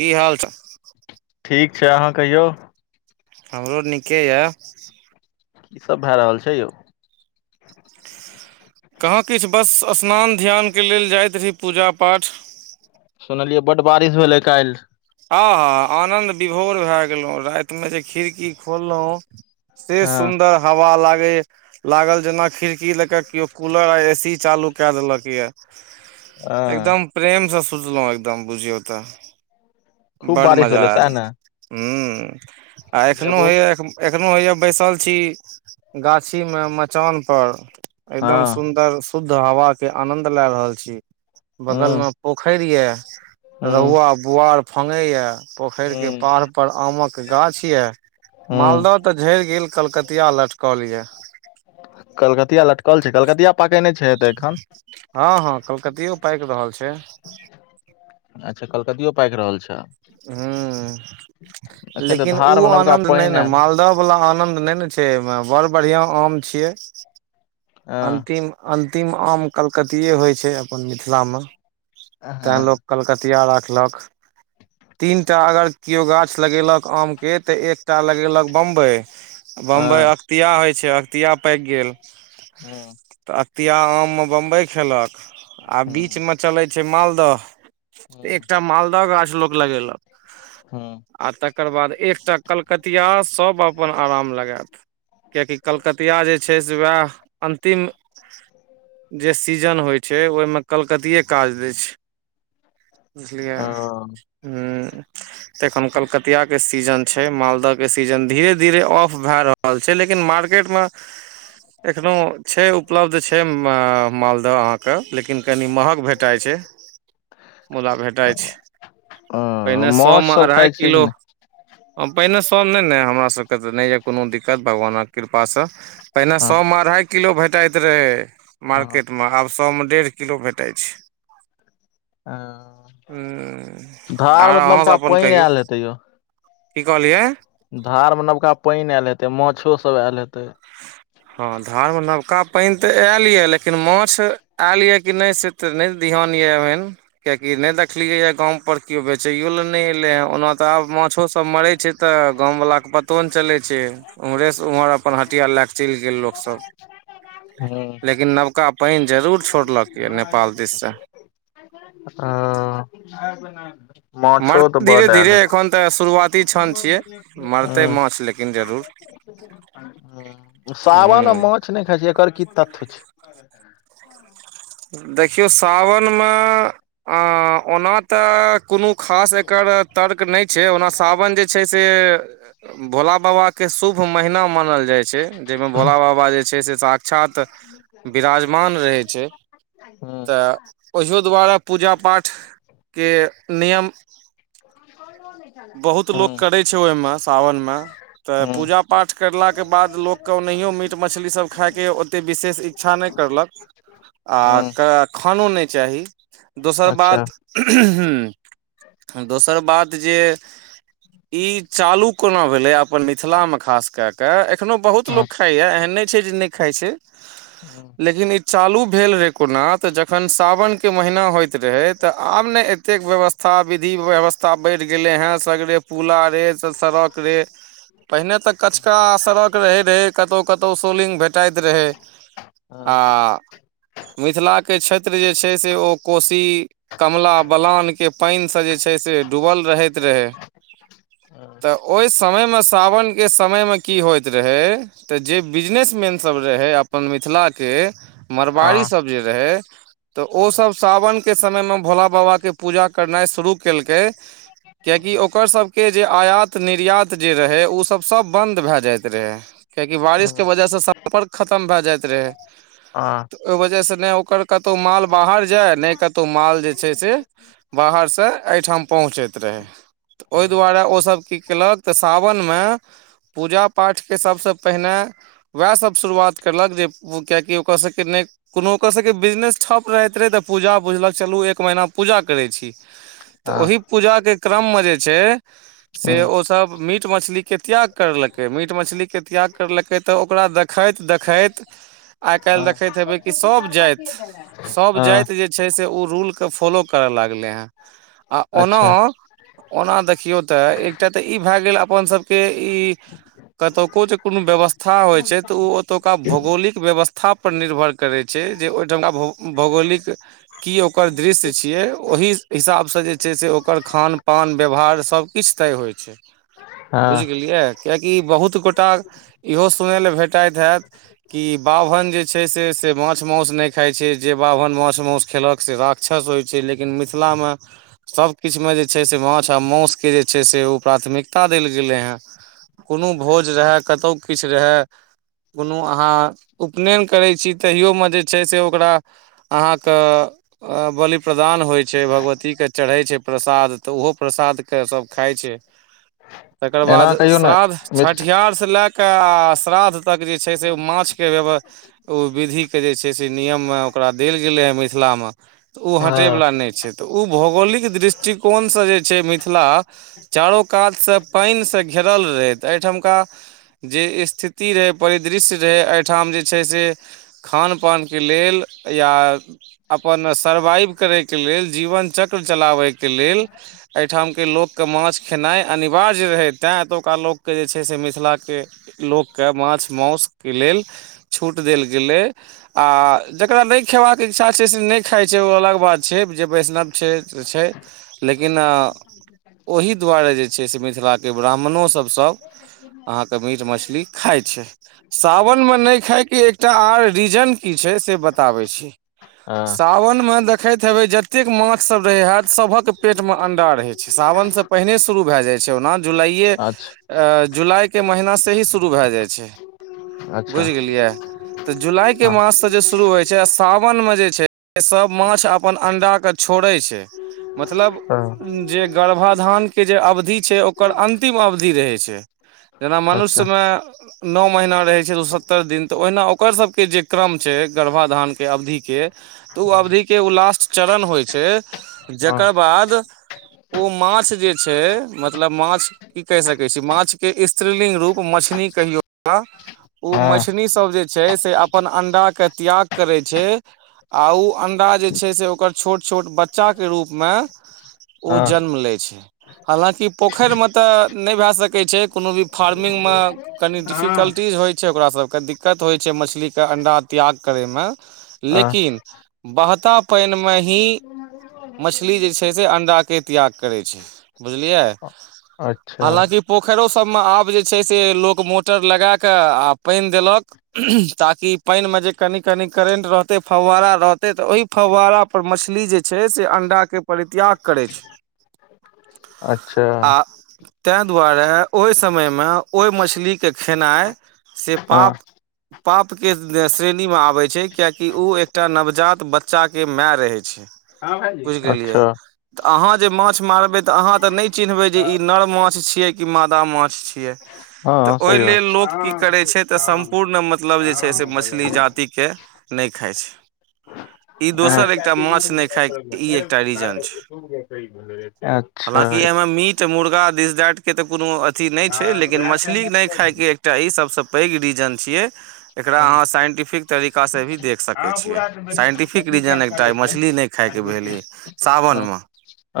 की हाल च ठीक छै अहाँ कहियौ हमरो नीके ये की सब भए रहल छै यौ कहाँ किछु बस स्नान ध्यानके लेल जाइत रही पूजा पाठ सुनलियै बड बारिश भेलै काल्हि आ हँ आनन्द विभोर भए गेलहुँ रातिमे जे खिड़की खोललहुँ से हँ सुन्दर हवा लागे लागल जेना खिड़की ले के के कूलर आ ए सी चालू के देलक ये हँ एकदम प्रेमसँ सुतलहुँ एकदम बुझियौ तऽ खूब बड बारिश मजा भेलै आयल सएह ने हँ आ एखनो भेबो होइए एखनो हइया बैसल छी गाछी मे मचान पर हँ एकदम सुंदर शुद्ध हवा के आनंद लय रहल छी बगल हूं मे पोखरि यऽ हूं रहुआ बुआर फगै यए। पोखर के हूं पाड़ पर आमक गाछ ये हूं मालदह तऽ झड़ि गेल कलकतिया लटकल यऽ कलकतिया लटकल छै। कलकतिया पाकय नय छै तऽ एखन हँ हँ कलकतियो पाकि रहल छै अच्छा कलकतियो पाकि रहल छ ह एखन तऽ लेकिन ओ धार मे नवका आनन्द नहि पानि ने आयल मालदह वाला आनंद नै ने छै एहि में बड़ बढ़िया आम छीये हँ अन्तिम अन्तिम आम कलकतिए होइ छै। अपन मिथिलामे तैँ हँ लोक कलकतिया राखलक तीनटा अगर केओ गाछ लगेलक आम के के तऽ एकटा लगेलक। बम्बइ-बम्बइ हँ अख्तिया होइत छै, अख्तिया पाकि गेल। हँ तऽ अतिया आममे बम्बइ खेलक आ हूं बीचमे चलै छै मालदह तऽ हूं एकटा मालदह गाछ लोक लगेलक हूं आ तकर बाद एकटा कलकतिया सब अपन आराम लगायत किएकि कलकतिया जे अछि, से उएह अन्तिम अछि। जे सीजन होइ छै ओहिमे कलकतिए काज दै छै बुझलियै ह तखन कलकतिआ के स् सीजन छै मालदाह के सीजन धीरे धीरे ऑफ भए रहल छै लेकिन मार्केट मे एखनो छै उपलब्ध छै मालदह अहाँ के लेकिन कनि महग भेटाय छै मुदा भेटय ओ छै पहिने सौ माछ मे सब खाइ अढ़ाई छियै कि किलो नहि पहिने सभ नहि ने हमर सभभके तऽ नहि यए कोनो दिक्कत भगवानक कृपासँ पहिने हँ सएमे अढ़ाइ किलो भेटैत रहै, हँ मार्केटमे आब सएमे डेढ़ किलो भेटैत छै। हम आ धार मे तऽ अहाँसभ नबका अपन पानि कहियौ। आयल हेतै यौ की कहलियए धार मे नबका पानि आयल हेते माछो सब आयल हेतै हँ धारमे नबका पानि तऽ आयल यऽ लेकिन माछ आयल यऽ कि नहि से तऽ नहि ध्यान यऽभेन कियाकि नहि देखलियैय गांव पर केओ बेचैयो लए नहि एलै हन ओना तऽ आब माछोसभ मरैत छै तऽ गांव वलाके पतो नहि चलै छै उम्हरे से उम्हर अपन हटिया लए कऽ चलि गेल लोकसभ हँ लेकिन नबका पानि जरूर छोड़लक ये नेपाल दिस से हं मर धीरे-धीरे एखन। त शुरुआती क्षण छियै मरतै हूँ मांछ लेकिन जरुर सावन आ माछ नहि खाइ छै एकर की तथ्य छै देखियौ, सावनमे ओना तऽ। कोनो खास एकर तर्क नहि छै ओना सावन जे छै से भोला बाबा के शुभ महिना मानल जाइ छै जाहिमे भोला बाबा जे छै से साक्षात विराजमान रहै छै [inaudible] हूँ तऽ ओझो द्वारा पूजा पाठ के नियम कोनो नै बहुत लोक करैत छै। ओहिमे सावनमे तऽ हूँ पूजा-पाठ करलाक बाद लोक। कोहनैयो मीट मछली सब खायके ओतेक विशेष इच्छा नहि करलक हूँ आ खानो नहि चाही दोसर अच्छा बात [unintelligible] दोसर बात जे ई चालू कोना भेलय अपन मिथिला मे खास क केऽ एखनो बहुत हँ लोक खाइए। एहन नहि छै जे नहि खाइ छै। हँ लेकिन इ चालू भेल रहे कोना त जखन सावन के महीना होयत रहे तऽ आब ने एतेक व्यवस्था विधि व्यवस्था बढ़ि गेले हे सगरे पुला रे स सड़क रे। पहिने तऽ हँ हँ कचका सड़क रहैत रहै कतहु कतहु सोलिंग भेटाइत रहै आ मिथिला के क्षेत्र जे छै, से ओ कोशी कमला-बलान के। पानिसँ जे छै से डूबल रहैत रहै ह तऽ ओहि समयमे सावनके समयमे की होइत रहै तऽ जे बिजनेस मैन सभ रहै अपन मिथिलाके मरबाड़ी सब जे रहे तऽ ओ सब सावन के समय मे भोला बाबा के पूजा करनाइ शुरू केलकै कियाकि ओ करा सबके जे आयात निर्यात जे रहे ओ सब सब बंद भए जाइत रहै कियाकि बारिश के वजहसँ सम्पर्क खतम भए जाइत रहै तऽ ओहि वजहसँ नहि ओकर कतौ माल बाहर जाय नहि कतौ माल जे छै से बाहरसँ एहिठाम पहुँचैत रहै तऽ ओहि दुआरे ओसभ की कयलक तऽ सावनमे पूजा पाठके सबसँ पहिने उएहसभ शुरुआत करलक जे कियकि ओकर सभके नहि कोनो ओकर सभके बिजनेस ठप रहैत रहै तऽ पूजा बुझलक चलू एक महीना पूजा करैत छी तऽ ओहि पूजा के क्रम मे जे छै से हूँ ओ सब मीट मछली के त्याग करलकै मीट मछलीके त्याग करलकै तऽ ओकरा देखैत देखैत आइ काल्हि देखैत हेबै कि सभ जाति सभ हँ जाति जे छै से ओ रूलके फॉलो करय लागलै हँ आ ओना अच्छा ओना देखियौ तऽ एकटा तऽ ई भए गेल अपन सबके ई क तऽ क कोनो व्यवथा था होइ छै तऽ ओतुका भौगोलिक व्यवस्था पर निर्भर करै छै जे ओहिठामका भौगोलिक की ओकर दृश्य छियै ओहि हिसाबसँ जे छै से ओकर खान पान व्यवहार सबकिछु तय होइ छै बुझि हँ गेलियै किएकि बहुत गोटा इहो सुय लेलए भेटैत हैत कि बाभन जे छै से से माछ मासुस न खाय छै जे बाभन माछ मासस खेलक से राक्षस होय छै [inaudible] जे छै से माछ आ मासुके जे छै से ओ प्राथमिकता देल गेलै हेँ कुनू भोज रहए कतहु किछु रहए कुनू अहाँ उपनयन करैत छी तहियोमे जे छै से ओकरा अहाँके बलि प्रदान होइ छै भगवतीके चढ़ै छै प्रसाद तऽ ओहो प्रसादके सभ खाइ छै तकर बाद एना कहियौ ने श्राद्ध मिथिल छठिहार से लए क आ श्रादध जे छै से माछ के वव्य विधि के जे छै से नियम औकरा देल गेल ह मिथिलामे तऽ ओ हटै हँ वला नहि छै तऽ ओ भौगोलिक दृष्टिक कोन से जे छै मिथिला चारो कात स पैन स घेरल रहे तऽ एहिठामका जे स्थिति रहै परिदृश्य रहै एहिठाम जे छै से खानपानके लेल या अपन सर्वाइव करैके लेल जीवन चक्र चलाबैक के लेल एहिठाम के लोककेँ माछ खेनाइ अनिवार्य रहै तैँ एतुका लोकके जे छै से मिथिलाके लोकके माछ मासुके लेल छूट देल देलै आ जकरा नहि खेबाक के इच्छा छै से नहि खाइ छै ओ अलग बात छै जे वैष्णव छै त छै लेकिन ओहि दुआरे जे छै से मिथिलाके ब्राह्मणो सभ अहाँ तऽ मीट मछली खाइ छै सावनमे नए खायके एकटा आर रीजन की छै से बताबैत छी हँ सावनमे देखैत हेबै जतेक माछसभ रैहात सभक पेटमे अंडा रहै छै सावनसँ पहिने शुरू भए जाइ छै ओना जुलाइए अच्छा जुलाइके महिनासँ ही शुरू भए जाइ छै अच्छा बुझि गेलियै तऽ जुलाई के हँ माससँ जे शुरू होइ छै आ सावनम जे छै से सभ माछ अपन अंडाके छोड़ै छै मतलब अ, जे गर्भधानके जे अवधि छै ओकर अन्तिम अवधि रहै छै जेना अच्छा मनुष्यमे न महीना रहे छै दू सत्तर दिन त ओहिना ओकर सब के जे क्रम छै गर्भाधान के अवधि के तऽ ओ हँ अवधिके ओ लास्ट चरण होइ छै जकर बाद ओ माछ जे छै मतलब माछ की कहि सकैत छी माछ के स्त्रिलिंग रूप मछनी कहियो ओकरा ओ हँ मछनी सब जे छै से अपन अंडा के त्याग करै छै आ उ अंडा जे छै से ओकर छोट छोट बच्चा के के रूपमे ओ जन्म लै छै हालाँकि पोखैरमे तऽ नहि भए सकै छै कोनो भी फार्मिंग मे कनि डिफिकल्टीज होइ छै ओकरा सबके दिक्क दिक्कत होइ छै मछली के अंडा त्याग करैमे हँ लेकिन बहता पएन मे ही मछली जे छै से अंडाके त्याग करै छै बुझलियै अच्छा हालाँकि पोखैरो सब मे आब जे छै से लोक मोटर लगा क आ पानि देलक ताकि पैन मे जे कनि कनि करेंट रहतै फवहारा रहतै तऽ ओहि फवारा पर मछली जे छै से अंडा के परित्याग करै छै अच्छा ताँ दुआरे ओहि समयमे ओहि मछलीके खेनाइ से हँ पाप पापके श्रेणीमे आबै छै कियाकि उ एकटा नवजात बच्चाके मए रहैत छै बुझ गेलियै अच्छा तऽ अहाँ जे माछ मारबै तऽ अहाँ तऽ नहि चिन्हबै जे ई नर माछ छियै कि मादा माछ छियै तऽ हँ ओहि सही बात लेल छै लोक की करै छै तऽ सम्पूर्ण मतलब जे छै से मछली जातिके नहि खााय छै, ई दोसर एकटा माछ नहि खायके ई एकटा रीजन छै [unintelligible] अच्छा हालाँकि एहिमे मीट मुर्गा, दिस-दैट के तऽ कोनो अथी नहि छै लेकिन मछली नहि खायके एकटा ई सबसँ पैघ रीजन छियै एकरा अ, अहाँ साइंटिफिक तरीकासे भी देख सकै छियै। साइंटिफिक रीजन एहि एकटा मछली नहि खाय के [unintelligible]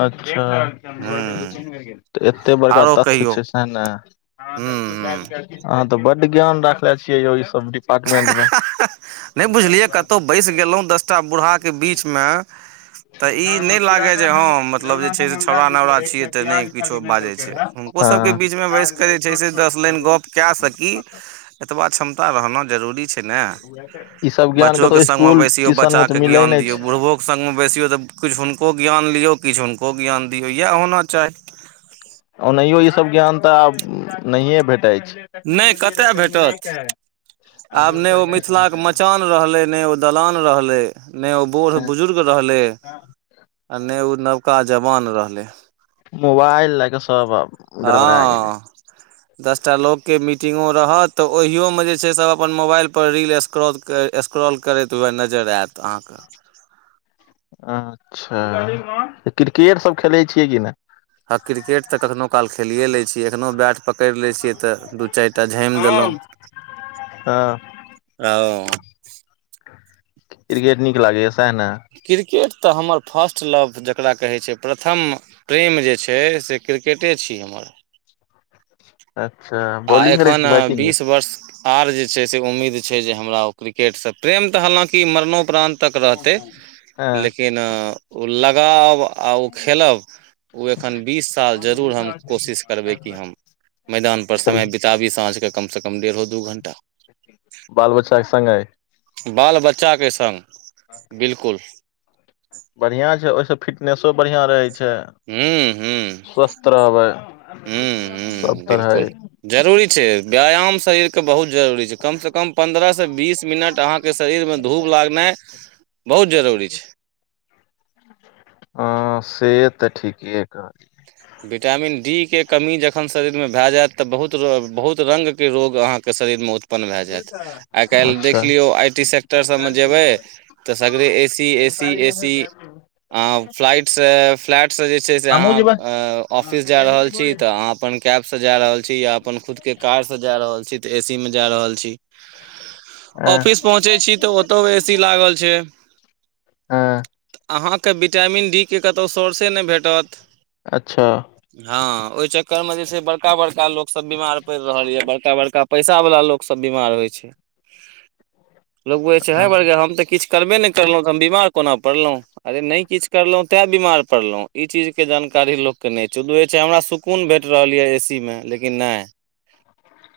अच्छा हूँ तऽ एते बड़का आरो तथ्य कहियौ छै हूँ सैह ने! हूँ तऽ बड्ड ज्ञान राखले छियै यौ ई सब डिपार्टमेंट मे नहि बुझलियै कतहु बैसि गेलहुँ दस टा बूढ़ाके बीचमे तऽ ई नहि लागय जे हँ मतलब जे से छौड़ा-नौड़ा छियै तऽ नहि किछो बाजै छै। ओ सबके हँ बीचमे बैसके जे छै से दस लाइन गप कए सकी एतबा क्षमता रहब जरूरी छै ने, ई सब ज्ञान बच्चोके कतहु संगमे स्कुल बैसियौ ट्यूशन मे तऽ बच्चाे मिलै ज्ञान नहि दियौ छै बुढ़बोे सङ्गमे बैसियौ तऽ कुछ हुनको ज्ञान लियौ किछु हुनको ज्ञान दियौ इएह होना चाही ओनाहियो ई सभ ज्ञान तऽ आब नहिए भेटै छै। तखने नहि गेलियै रह कतय ओते मिला भेटत के आ आब नहि लोड ओ मिथिलाके [unintelligible] मचान रहलै नहि ओ दलान रहलै नहि ओ बूढ़ बुजुर्ग रहलै आ नहि ओ नवका जवान रहलै मोबाइल लऽकऽ सब आब गड़बड़ा गेलै हँ दसटा लोकके मीटिंगो रहत तऽ ओहियो मे जे छै सब अपन मोबाइल पर रील स्क्रॉल स्क्रॉल करैत वएह नजरि आएत अहाँके अच्छाए, क्रिकेट सब खेलैत छियै कि नहि? हँ, क्रिकेट तऽ कखनहु काल खेलिए लैत छी, एखनोहु बैट पकड़ि लै छियै तऽ दू-चारि टा झामि देलहुँ [unintelligible] हँ [unintelligible] क्रिकेट नीक लागैए सएह ने! क्रिकेट त हमर फर्स्ट लव जकरा कहै छै प्रथम प्रेम जे छै से क्रिकेटे छी हमर अच्छा आ बॉलिंग करै एखन छी कि बैटिंग यौ बीस वर्ष आर जे छै से उम्मीद छै जे हमरा ओ क्रिकेटसँ प्रेम तऽ हालाँकि मरणोपराणत तक रहतै हँ लेकिन ओ लगाव आ ओ खेलब ओ एखन बीस साल जरूर हम कोशिश करबै कि हम मैदान पर चलू समय बितबी साँझ कऽ कम सॅं कम डेढ़ो-दू घण्टा बाल बच्चा के संगे बाल बच्चाके संग बिलकुल बढ़िया छै ओहिसँ फिटनेसो बढ़िया रहै छै हूँ हूँ स्वस्थ रहबै हूँ हूँ सब तरहे बिलकुल ई जरूरी छै, व्यायाम शरीरके बहुत जरूरी छै कमसँ कम पन्द्रह सॅं बीस मिनट अहाँके शरीरमे धूप लागनाइ बहुत जरूरी छै। हँ, से त ठीके कहलियै। ह [unintelligible] विटामिन-डी के कमी जखन शरीरमे भए जायत तऽ बहुत, बहुत रो बहुत रंगके रोग अहाँके शरीरमे उत् पन भए जायत आइ काल्हि अच्छा देखलियौ आइ टी सेक्टर सबमे जेबै तऽ सगरे एसी, एसी, एसी अं फ्लाइटसँ फ्लैटसँ जे छै से हमहुँ जेबै अहाँ ऑफिस जा रहल छी तऽ अहाॅं अपन कैब से जा रहल छी या अपन खुदके कार से जा रहल छी त एसीमे जा रहल छी ऑफिस पहुँचे छी तऽ ओतहुॅं एसी हँ लागल छै। हँ अहाँके विटामिन डी के कतौ सोर्से ने भेटत अच्छा हँ ओहि चक्करमे जे छै बड़का बड़का लोकसभ बीमार पड़ि रहल यए बड़का बड़का पैसा बाला लोक सब बीमार होइ छै लोग बोझै छै है हँ बर्गाहि हम त किछ करबे नहि करलहुँ तऽ हम बीमार कोना पड़लहुँ अरे ने किछ करलो ते बीमार पड़लो ई चीज के जान कारी लोक के नहि छै उ बुझे छै हमरा सुकून भेट रहल य ए सी मे लेकिन ने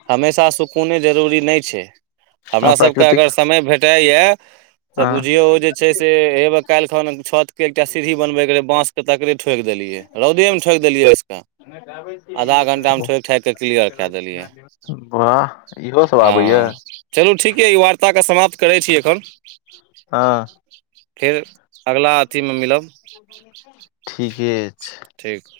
हमेशा सुकूने जरूरी ने छै हमरा सभके प्राकृतिक अगर समय भेटैए तऽ हँ बुझियौ ओ जे छै से हेबे काल्हि खन छत के एकटा सीढ़ी बनबैके रहै बांस के तकड़े ठोकि देलियै रौदेमे ठोकि देलियै बैसक आधा घण्टामे ठोकि ठाकिके क्लियर कैय देलियै वाह इहो सब आबैए हँ चलू ठीक य ई वार्ता के समाप्त करै छी एखन हँ फेर अगला अथीमे मिलब ठीके अछि ठीक